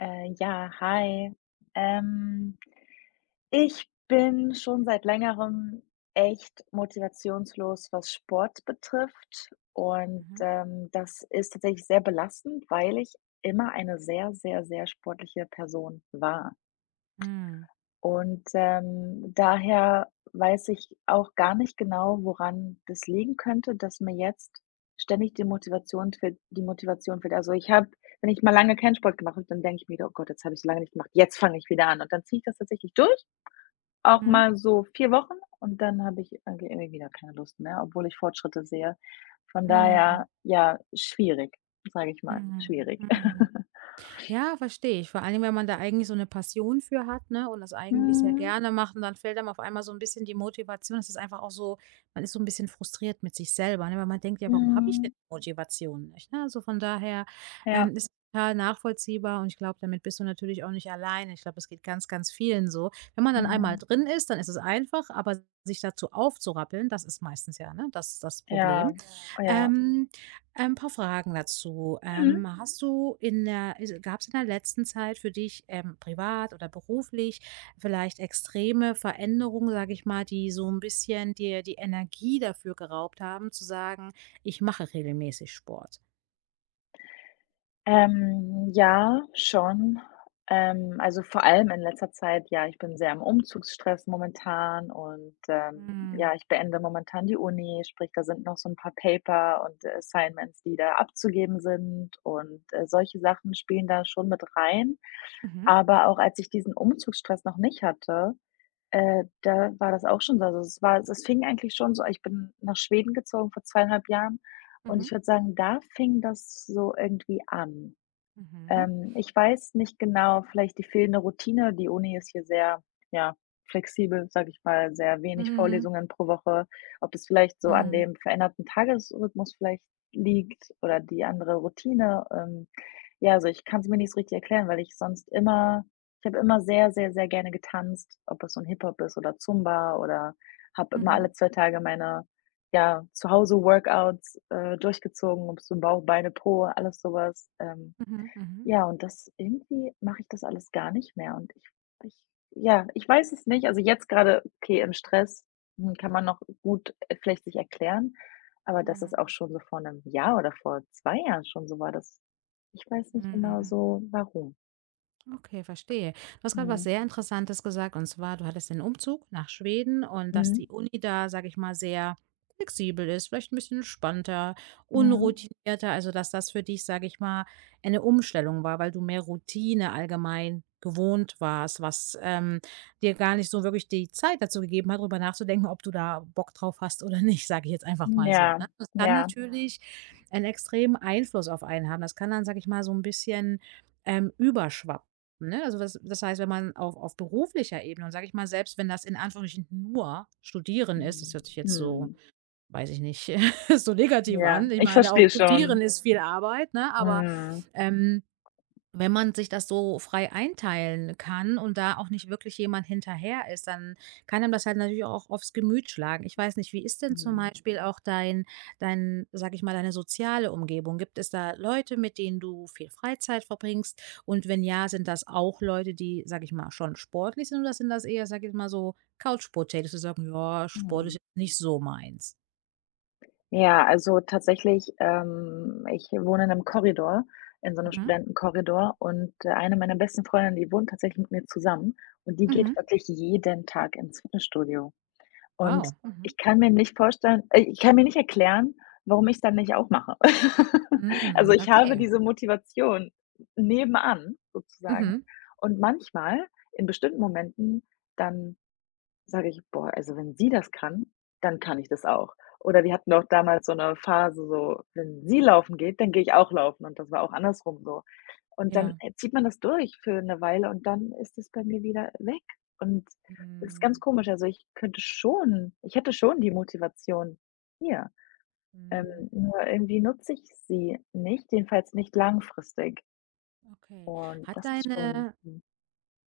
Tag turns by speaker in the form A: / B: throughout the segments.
A: Ja, hi. Ähm, Ich bin schon seit Längerem echt motivationslos, was Sport betrifft. Und
B: Mhm.
A: das ist tatsächlich sehr belastend, weil ich immer eine sehr, sehr, sehr sportliche Person war.
B: Mhm.
A: Und daher weiß ich auch gar nicht genau, woran das liegen könnte, dass mir jetzt ständig die Motivation fehlt. Also, ich habe wenn ich mal lange keinen Sport gemacht habe, dann denke ich mir: „Oh Gott, jetzt habe ich so lange nicht gemacht, jetzt fange ich wieder an.“ Und dann ziehe ich das tatsächlich durch, auch
B: Mhm.
A: mal so 4 Wochen, und dann habe ich irgendwie wieder keine Lust mehr, obwohl ich Fortschritte sehe. Von
B: Mhm.
A: daher, ja, schwierig, sage ich mal,
B: Mhm.
A: schwierig.
B: Mhm. Ja, verstehe ich. Vor allem, wenn man da eigentlich so eine Passion für hat, ne, und das eigentlich sehr
A: Mhm,
B: gerne macht und dann fällt einem auf einmal so ein bisschen die Motivation. Das ist einfach auch so. Man ist so ein bisschen frustriert mit sich selber, ne, weil man denkt: „Ja, warum habe ich
A: mhm,
B: denn die Motivation nicht?" Ne, also, von daher,
A: ja,
B: ist total nachvollziehbar und ich glaube, damit bist du natürlich auch nicht alleine. Ich glaube, es geht ganz, ganz vielen so. Wenn man dann einmal
A: mhm,
B: drin ist, dann ist es einfach, aber sich dazu aufzurappeln, das ist meistens ja, ne, das das Problem.
A: ja, ja.
B: Ähm, ein paar Fragen dazu.
A: Mhm.
B: Hast du in der gab es in der letzten Zeit für dich, privat oder beruflich vielleicht extreme Veränderungen, sage ich mal, die so ein bisschen dir die Energie dafür geraubt haben, zu sagen: „Ich mache regelmäßig Sport?"
A: Ja, schon. Also, vor allem in letzter Zeit, ja, ich bin sehr im Umzugsstress momentan und
B: Mhm.
A: ja, ich beende momentan die Uni, sprich, da sind noch so ein paar Paper und Assignments, die da abzugeben sind, und solche Sachen spielen da schon mit rein.
B: Mhm.
A: Aber auch als ich diesen Umzugsstress noch nicht hatte, da war das auch schon so. Also, es fing eigentlich schon so ich bin nach Schweden gezogen vor 2,5 Jahren, und
B: Mhm.
A: ich würde sagen, da fing das so irgendwie an.
B: Mhm.
A: Ich weiß nicht genau, vielleicht die fehlende Routine. Die Uni ist hier sehr, ja, flexibel, sage ich mal, sehr wenig
B: Mhm.
A: Vorlesungen pro Woche. Ob es vielleicht so an
B: Mhm.
A: dem veränderten Tagesrhythmus vielleicht liegt oder die andere Routine. Ja, also ich kann es mir nicht so richtig erklären, weil ich sonst immer ich habe immer sehr, sehr, sehr gerne getanzt, ob es so ein Hip-Hop ist oder Zumba oder habe immer alle
B: Mhm.
A: 2 Tage meine, ja, zu Hause Workouts durchgezogen, ob es nun Bauch, Beine, Po, alles sowas. Ähm,
B: Mhm. Mhm.
A: ja, und das mache ich das alles gar nicht mehr, und ich ja, ich weiß es nicht. Also, jetzt gerade okay, im Stress, kann man noch gut, vielleicht sich erklären, aber dass es auch
B: Mhm.
A: schon so vor einem Jahr oder vor 2 Jahren schon so war, das ich weiß
B: Mhm.
A: nicht genau
B: Mhm.
A: so warum.
B: Okay, verstehe. Du hast gerade was
A: Mhm.
B: sehr Interessantes gesagt und zwar, du hattest den Umzug nach Schweden und dass
A: Mhm.
B: die Uni da, sage ich mal, sehr flexibel ist, vielleicht ein bisschen entspannter,
A: Mhm.
B: unroutinierter, also dass das für dich, sage ich mal, eine Umstellung war, weil du mehr Routine allgemein gewohnt warst, was dir gar nicht so wirklich die Zeit dazu gegeben hat, darüber nachzudenken, ob du da Bock drauf hast oder nicht, sage ich jetzt einfach mal so.
A: Ja,
B: Ne? Das kann, ja,
A: ja.
B: natürlich einen extremen Einfluss auf einen haben. Das kann dann, sage ich mal, so ein bisschen überschwappen. Ne, also das das heißt, wenn man auf beruflicher Ebene und sage ich mal, selbst wenn das in Anführungsstrichen nur Studieren ist, das
A: Mhm.
B: hört sich jetzt so,
A: Mhm.
B: weiß ich nicht, so negativ
A: Ja,
B: an. Ich
A: ich
B: meine, auch
A: verstehe
B: Studieren
A: schon.
B: ist viel Arbeit, ne? Aber,
A: Mhm.
B: ähm, wenn man sich das so frei einteilen kann und da auch nicht wirklich jemand hinterher ist, dann kann einem das halt natürlich auch aufs Gemüt schlagen. Ich weiß nicht, wie ist denn zum
A: Mhm.
B: Beispiel auch dein sage ich mal, deine soziale Umgebung? Gibt es da Leute, mit denen du viel Freizeit verbringst? Und wenn ja, sind das auch Leute, die, sage ich mal, schon sportlich sind oder sind das eher, sage ich mal, so Couch Potatoes, die sagen, ja, Sport ist
A: Mhm.
B: jetzt nicht so meins?
A: Ja, also tatsächlich, ich wohne in einem Korridor, in so einem
B: Mhm.
A: Studentenkorridor, und eine meiner besten Freundinnen, die wohnt tatsächlich mit mir zusammen, und die
B: Mhm.
A: geht wirklich jeden Tag ins Fitnessstudio. Und
B: Wow. Mhm.
A: ich kann mir nicht vorstellen ich kann mir nicht erklären, warum ich's dann nicht auch mache. Also,
B: Mhm.
A: ich habe
B: Okay.
A: diese Motivation nebenan sozusagen,
B: Mhm.
A: und manchmal in bestimmten Momenten, dann sage ich: „Boah, also wenn sie das kann, dann kann ich das auch.“ Oder wir hatten auch damals so eine Phase so, wenn sie laufen geht, dann gehe ich auch laufen, und das war auch andersrum so. Und dann
B: Ja.
A: zieht man das durch für eine Weile, und dann ist es bei mir wieder weg und das ist ganz
B: Mhm.
A: komisch. Also, ich hätte schon die Motivation hier, ähm,
B: Mhm.
A: nur irgendwie nutze ich sie nicht, jedenfalls nicht langfristig,
B: Okay.
A: und
B: Hat
A: das ist schon
B: deine,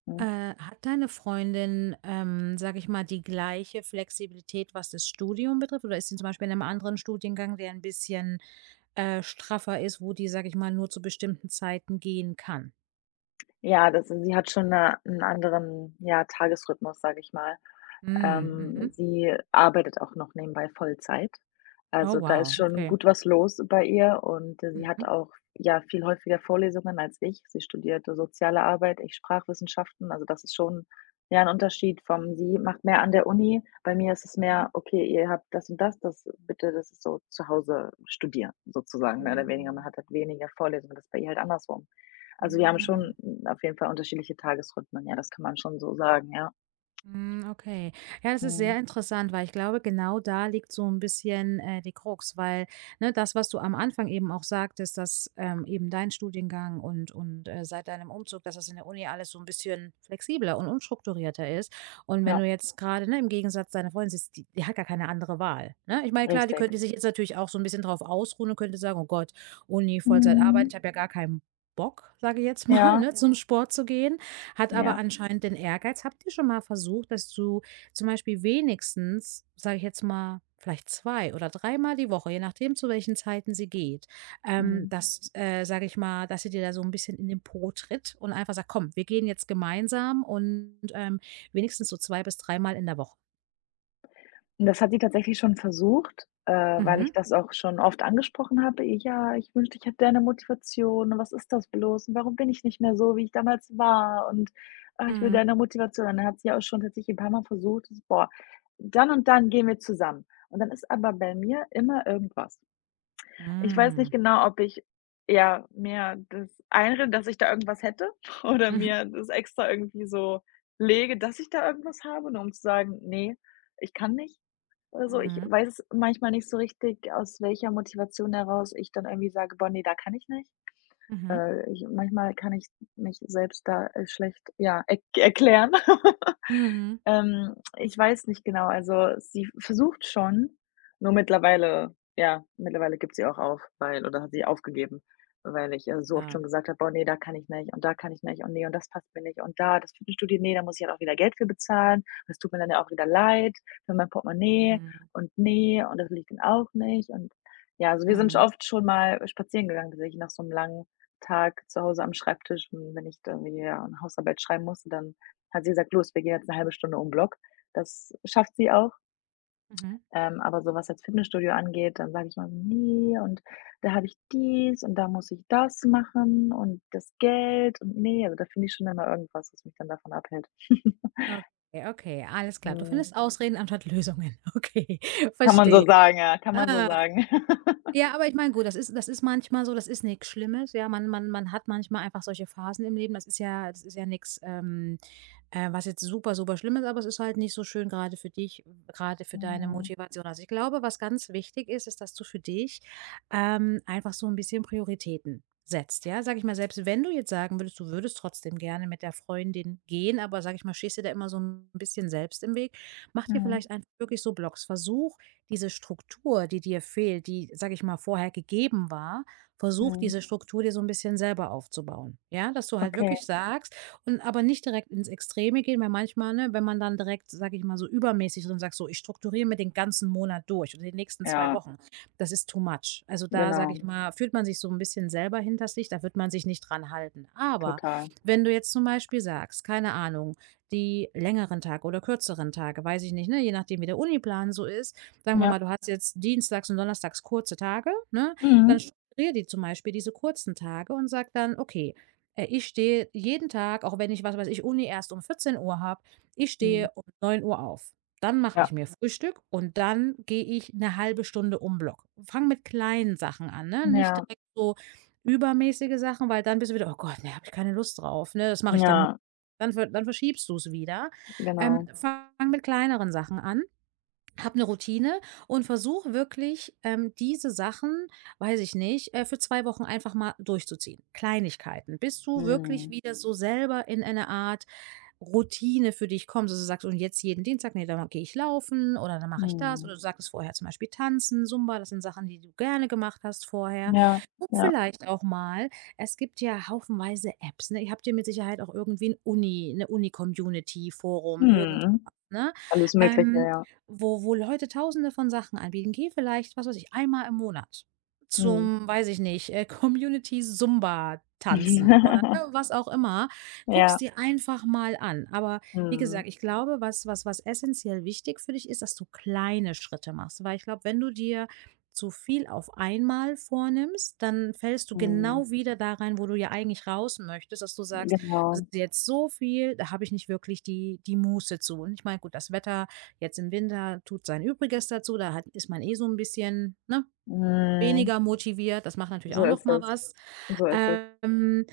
A: mhm.
B: äh, hat deine Freundin, sage ich mal, die gleiche Flexibilität, was das Studium betrifft? Oder ist sie zum Beispiel in einem anderen Studiengang, der ein bisschen straffer ist, wo die, sage ich mal, nur zu bestimmten Zeiten gehen kann?
A: Ja, das sie hat schon 'ne 'n anderen, ja, Tagesrhythmus, sage ich mal.
B: Mm, mhm.
A: Sie arbeitet auch noch nebenbei Vollzeit.
B: Oh,
A: Also, da ist
B: wow,
A: schon
B: okay.
A: gut was los bei ihr, und sie hat
B: Mhm.
A: auch, ja, viel häufiger Vorlesungen als ich. Sie studierte Soziale Arbeit, ich Sprachwissenschaften. Also, das ist schon, ja, ein Unterschied vom sie macht mehr an der Uni. Bei mir ist es
B: Mhm.
A: mehr: „Okay, ihr habt das und das, das bitte das ist so zu Hause studieren“, sozusagen, mehr oder weniger. Man
B: Mhm.
A: hat halt weniger Vorlesungen, das ist bei ihr halt andersrum. Also, wir haben
B: Mm, mm.
A: schon, auf jeden Fall unterschiedliche Tagesrhythmen. Ja, das kann man schon so sagen, ja.
B: Hm, okay. Ja, das ist
A: Mhm,
B: sehr interessant, weil ich glaube, genau da liegt so ein bisschen, die Krux, weil, ne, das, was du am Anfang eben auch sagtest, dass, eben dein Studiengang und seit deinem Umzug, dass das in der Uni alles so ein bisschen flexibler und unstrukturierter ist. Und wenn
A: ja.
B: du jetzt gerade ne, im Gegensatz deiner Freundin sitzt, die die hat gar keine andere Wahl, ne? Ich meine, klar, die
A: Richtig.
B: könnte sich jetzt natürlich auch so ein bisschen drauf ausruhen und könnte sagen: „Oh Gott, Uni, Vollzeit arbeiten,
A: Mhm.
B: ich habe ja gar keinen Bock", sage ich jetzt mal,
A: Ja,
B: ne, zum Sport zu gehen. Hat aber
A: ja.
B: anscheinend den Ehrgeiz. Habt ihr schon mal versucht, dass du zum Beispiel wenigstens, sage ich jetzt mal, vielleicht 2 oder dreimal die Woche, je nachdem, zu welchen Zeiten sie geht,
A: Mhm.
B: dass, sage ich mal dass ihr dir da so ein bisschen in den Po tritt und einfach sagt: „Komm, wir gehen jetzt gemeinsam" und, wenigstens so zwei bis dreimal in der Woche?
A: Und das hat sie tatsächlich schon versucht, weil
B: Mhm.
A: ich das auch schon oft angesprochen habe: „Ja, ich wünschte, ich hätte deine Motivation und was ist das bloß und warum bin ich nicht mehr so, wie ich damals war und ah, ich will
B: Mhm.
A: deine Motivation.“ Und dann hat sie auch schon tatsächlich ein paar Mal versucht: „Das- Boah, dann und dann gehen wir zusammen.“ Und dann ist aber bei mir immer irgendwas. Ich weiß nicht
B: Mhm.
A: genau, ob ich ja, mir das einrede, dass ich da irgendwas hätte oder mir das extra irgendwie so lege, dass ich da irgendwas habe, nur um zu sagen: „Nee, ich kann nicht“ oder so.
B: Mhm.
A: Ich
B: Mhm.
A: weiß manchmal nicht so richtig, aus welcher Motivation heraus ich dann irgendwie sage: „Boah, ne, da kann ich nicht.“
B: Mhm.
A: Ich manchmal kann ich mich selbst da schlecht, ja, erklären.
B: Mhm.
A: Ich weiß nicht genau. Also, sie versucht schon, nur mittlerweile gibt sie auch auf, weil oder hat sie aufgegeben, weil ich ihr so oft
B: Ja.
A: schon gesagt habe: „Boah, ne, da kann ich nicht und da kann ich nicht und nee und das passt mir nicht und da das Fitnessstudio, nee, da muss ich halt auch wieder Geld für bezahlen. Das tut mir dann ja auch wieder leid für mein Portemonnaie
B: Mhm.
A: und nee und das liegt ich dann auch nicht.“ Und ja, also, wir sind sch
B: Mhm.
A: oft schon mal spazieren gegangen, tatsächlich nach so einem langen Tag zu Hause am Schreibtisch. Wenn ich da irgendwie, ja, 'ne Hausarbeit schreiben musste, dann hat sie gesagt: „Los, wir gehen jetzt eine halbe Stunde um den Block.“ Das schafft sie auch,
B: Mhm.
A: aber so was jetzt Fitnessstudio angeht, dann sage ich mal so, nee und da habe ich dies und da muss ich das machen und das Geld und nee, also da finde ich schon immer irgendwas, was mich dann davon abhält.
B: Okay, okay, alles klar. Du
A: Mhm.
B: findest Ausreden anstatt Lösungen. Okay,
A: Kann man so
B: verstehe.
A: sagen, ja, kann man so
B: Ah.
A: sagen.
B: Ja, aber ich meine, gut, das ist manchmal so, das ist nix Schlimmes, ja. Man hat manchmal einfach solche Phasen im Leben. Das ist ja nix, was jetzt super, super schlimm ist, aber es ist halt nicht so schön gerade für dich, gerade für deine
A: Mhm.
B: Motivation. Also, ich glaube, was ganz wichtig ist, ist, dass du für dich, einfach so ein bisschen Prioritäten setzt, ja? Sag ich mal, selbst wenn du jetzt sagen würdest, du würdest trotzdem gerne mit der Freundin gehen, aber, sag ich mal, stehst du da immer so ein bisschen selbst im Weg, mach dir
A: Mhm.
B: vielleicht einfach wirklich so Blocks. Versuch diese Struktur, die dir fehlt, die, sage ich mal, vorher gegeben war, versuch
A: Mhm.
B: diese Struktur dir so ein bisschen selber aufzubauen. Ja, dass du halt
A: Okay.
B: wirklich sagst und aber nicht direkt ins Extreme gehen, weil manchmal, ne, wenn man dann direkt, sage ich mal, so übermäßig drin sagt: „So, ich strukturiere mir den ganzen Monat durch oder die nächsten zwei
A: Ja,
B: Wochen.“ Das ist too much. Also, da, sage
A: genau,
B: ich mal, fühlt man sich so ein bisschen selber hinter sich, da wird man sich nicht dran halten. Aber
A: total.
B: wenn du jetzt zum Beispiel sagst, keine Ahnung, die längeren Tage oder kürzeren Tage, weiß ich nicht, ne, je nachdem, wie der Uniplan so ist, sagen wir
A: Ja.
B: mal, du hast jetzt dienstags und donnerstags kurze Tage, ne?
A: Mhm.
B: Dann strukturiere die zum Beispiel diese kurzen Tage und sag dann: „Okay, ich stehe jeden Tag, auch wenn ich, was weiß ich, Uni erst um 14 Uhr habe, ich
A: Mhm.
B: stehe um 9 Uhr auf. Dann mache
A: Ja.
B: ich mir Frühstück und dann gehe ich eine halbe Stunde um Block." Fang mit kleinen Sachen an, ne? Nicht
A: Ja.
B: direkt so übermäßige Sachen, weil dann bist du wieder: „Oh Gott, ne, habe ich keine Lust drauf, ne? Das mache ich dann morgen."
A: Ja,
B: Dann verschiebst du's wieder.
A: genau.
B: Fang mit kleineren Sachen an, hab eine Routine und versuche wirklich, diese Sachen, weiß ich nicht, für 2 Wochen einfach mal durchzuziehen. Kleinigkeiten, bis du wirklich
A: Mhm.
B: wieder so selber in eine Art Routine für dich kommst, dass du sagst: „Und jetzt jeden Dienstag, nee, dann gehe ich laufen oder dann mache ich das."
A: Mhm.
B: Oder du sagtest vorher zum Beispiel Tanzen, Zumba, das sind Sachen, die du gerne gemacht hast vorher.
A: Ja,
B: Und
A: ja.
B: vielleicht auch mal, es gibt ja haufenweise Apps, ne? Ihr habt ja mit Sicherheit auch irgendwie 'n Uni 'ne Uni-Community, Forum, irgendwas,
A: Mhm.
B: ne?
A: Alles Mögliche,
B: Ähm,
A: ja.
B: wo Leute Tausende von Sachen anbieten. Geh vielleicht, was weiß ich, einmal im Monat
A: Mhm.
B: zum, weiß ich nicht, Community Zumba tanzen oder, ne, was auch immer. Guck's
A: Ja.
B: dir einfach mal an. Aber wie
A: Mhm.
B: gesagt, ich glaube, was essentiell wichtig für dich ist, dass du kleine Schritte machst, weil ich glaube, wenn du dir zu viel auf einmal vornimmst, dann fällst du
A: Mhm.
B: genau wieder da rein, wo du ja eigentlich raus möchtest, dass du sagst: „Das
A: Genau.
B: ist jetzt so viel, da habe ich nicht wirklich die die Muße zu." Und ich meine, gut, das Wetter jetzt im Winter tut sein Übriges dazu, da hat ist man eh so ein bisschen, ne,
A: Mhm.
B: weniger motiviert. Das macht natürlich
A: So
B: auch noch
A: ist
B: mal
A: es.
B: was.
A: So ist es.
B: Ähm,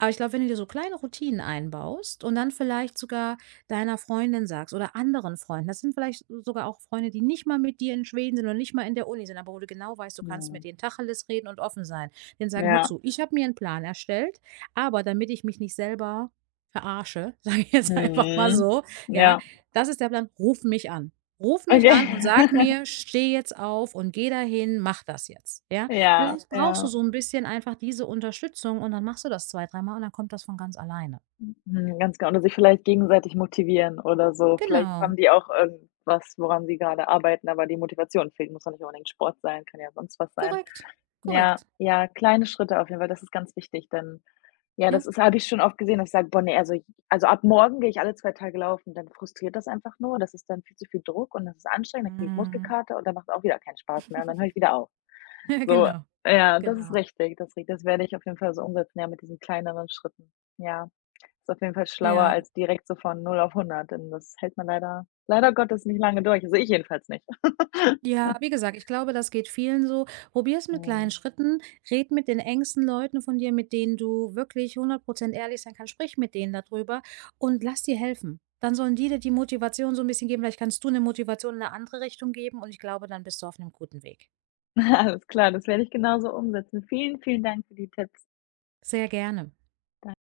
B: aber ich glaube, wenn du dir so kleine Routinen einbaust und dann vielleicht sogar deiner Freundin sagst oder anderen Freunden, das sind vielleicht sogar auch Freunde, die nicht mal mit dir in Schweden sind oder nicht mal in der Uni sind, aber wo du genau weißt, du kannst mit
A: Mhm.
B: denen Tacheles reden und offen sein. Denen sagen, hör
A: Ja.
B: zu, ich habe mir einen Plan erstellt, aber damit ich mich nicht selber verarsche, sage ich jetzt einfach mal
A: Mhm.
B: so, ja,
A: Ja.
B: das ist der Plan, ruf mich an. Ruf mich
A: Okay.
B: an und sag mir, steh jetzt auf und geh dahin, mach das jetzt. Ja,
A: Ja,
B: vielleicht brauchst du
A: ja.
B: so ein bisschen einfach diese Unterstützung und dann machst du das 2, dreimal und dann kommt das von ganz alleine.
A: Mhm, ganz genau. Oder sich vielleicht gegenseitig motivieren oder so. Vielleicht haben
B: Genau,
A: die auch irgendwas, woran sie gerade arbeiten, aber die Motivation fehlt. Muss ja nicht unbedingt Sport sein, kann ja sonst was sein.
B: korrekt,
A: Ja,
B: korrekt,
A: ja, kleine Schritte auf jeden Fall, das ist ganz wichtig, denn ja,
B: ja.
A: das ist habe ich schon oft gesehen, dass ich sage: „Boah, ne, also, ab morgen gehe ich alle 2 Tage laufen.“ Dann frustriert das einfach nur. Das ist dann viel zu viel Druck und das ist anstrengend, dann kriege ich
B: Mhm.
A: Muskelkater und dann macht's auch wieder keinen Spaß mehr und dann höre ich wieder auf.
B: Ja,
A: So,
B: genau,
A: ja, das ist
B: genau.
A: richtig, das ri das werde ich auf jeden Fall so umsetzen, ja, mit diesen kleineren Schritten. Ja, ist auf jeden Fall schlauer
B: Ja.
A: als direkt so von null auf hundert, denn das hält man leider Gottes nicht lange durch. Also, ich jedenfalls nicht.
B: Ja, wie gesagt, ich glaube, das geht vielen so. Probier's mit
A: Ja.
B: kleinen Schritten, red mit den engsten Leuten von dir, mit denen du wirklich 100% ehrlich sein kannst. Sprich mit denen darüber und lass dir helfen. Dann sollen die dir die Motivation so ein bisschen geben. Vielleicht kannst du eine Motivation in eine andere Richtung geben und ich glaube, dann bist du auf einem guten Weg.
A: Alles klar, das werde ich genauso umsetzen. Vielen, vielen Dank für die Tipps.
B: Sehr gerne.
A: Dan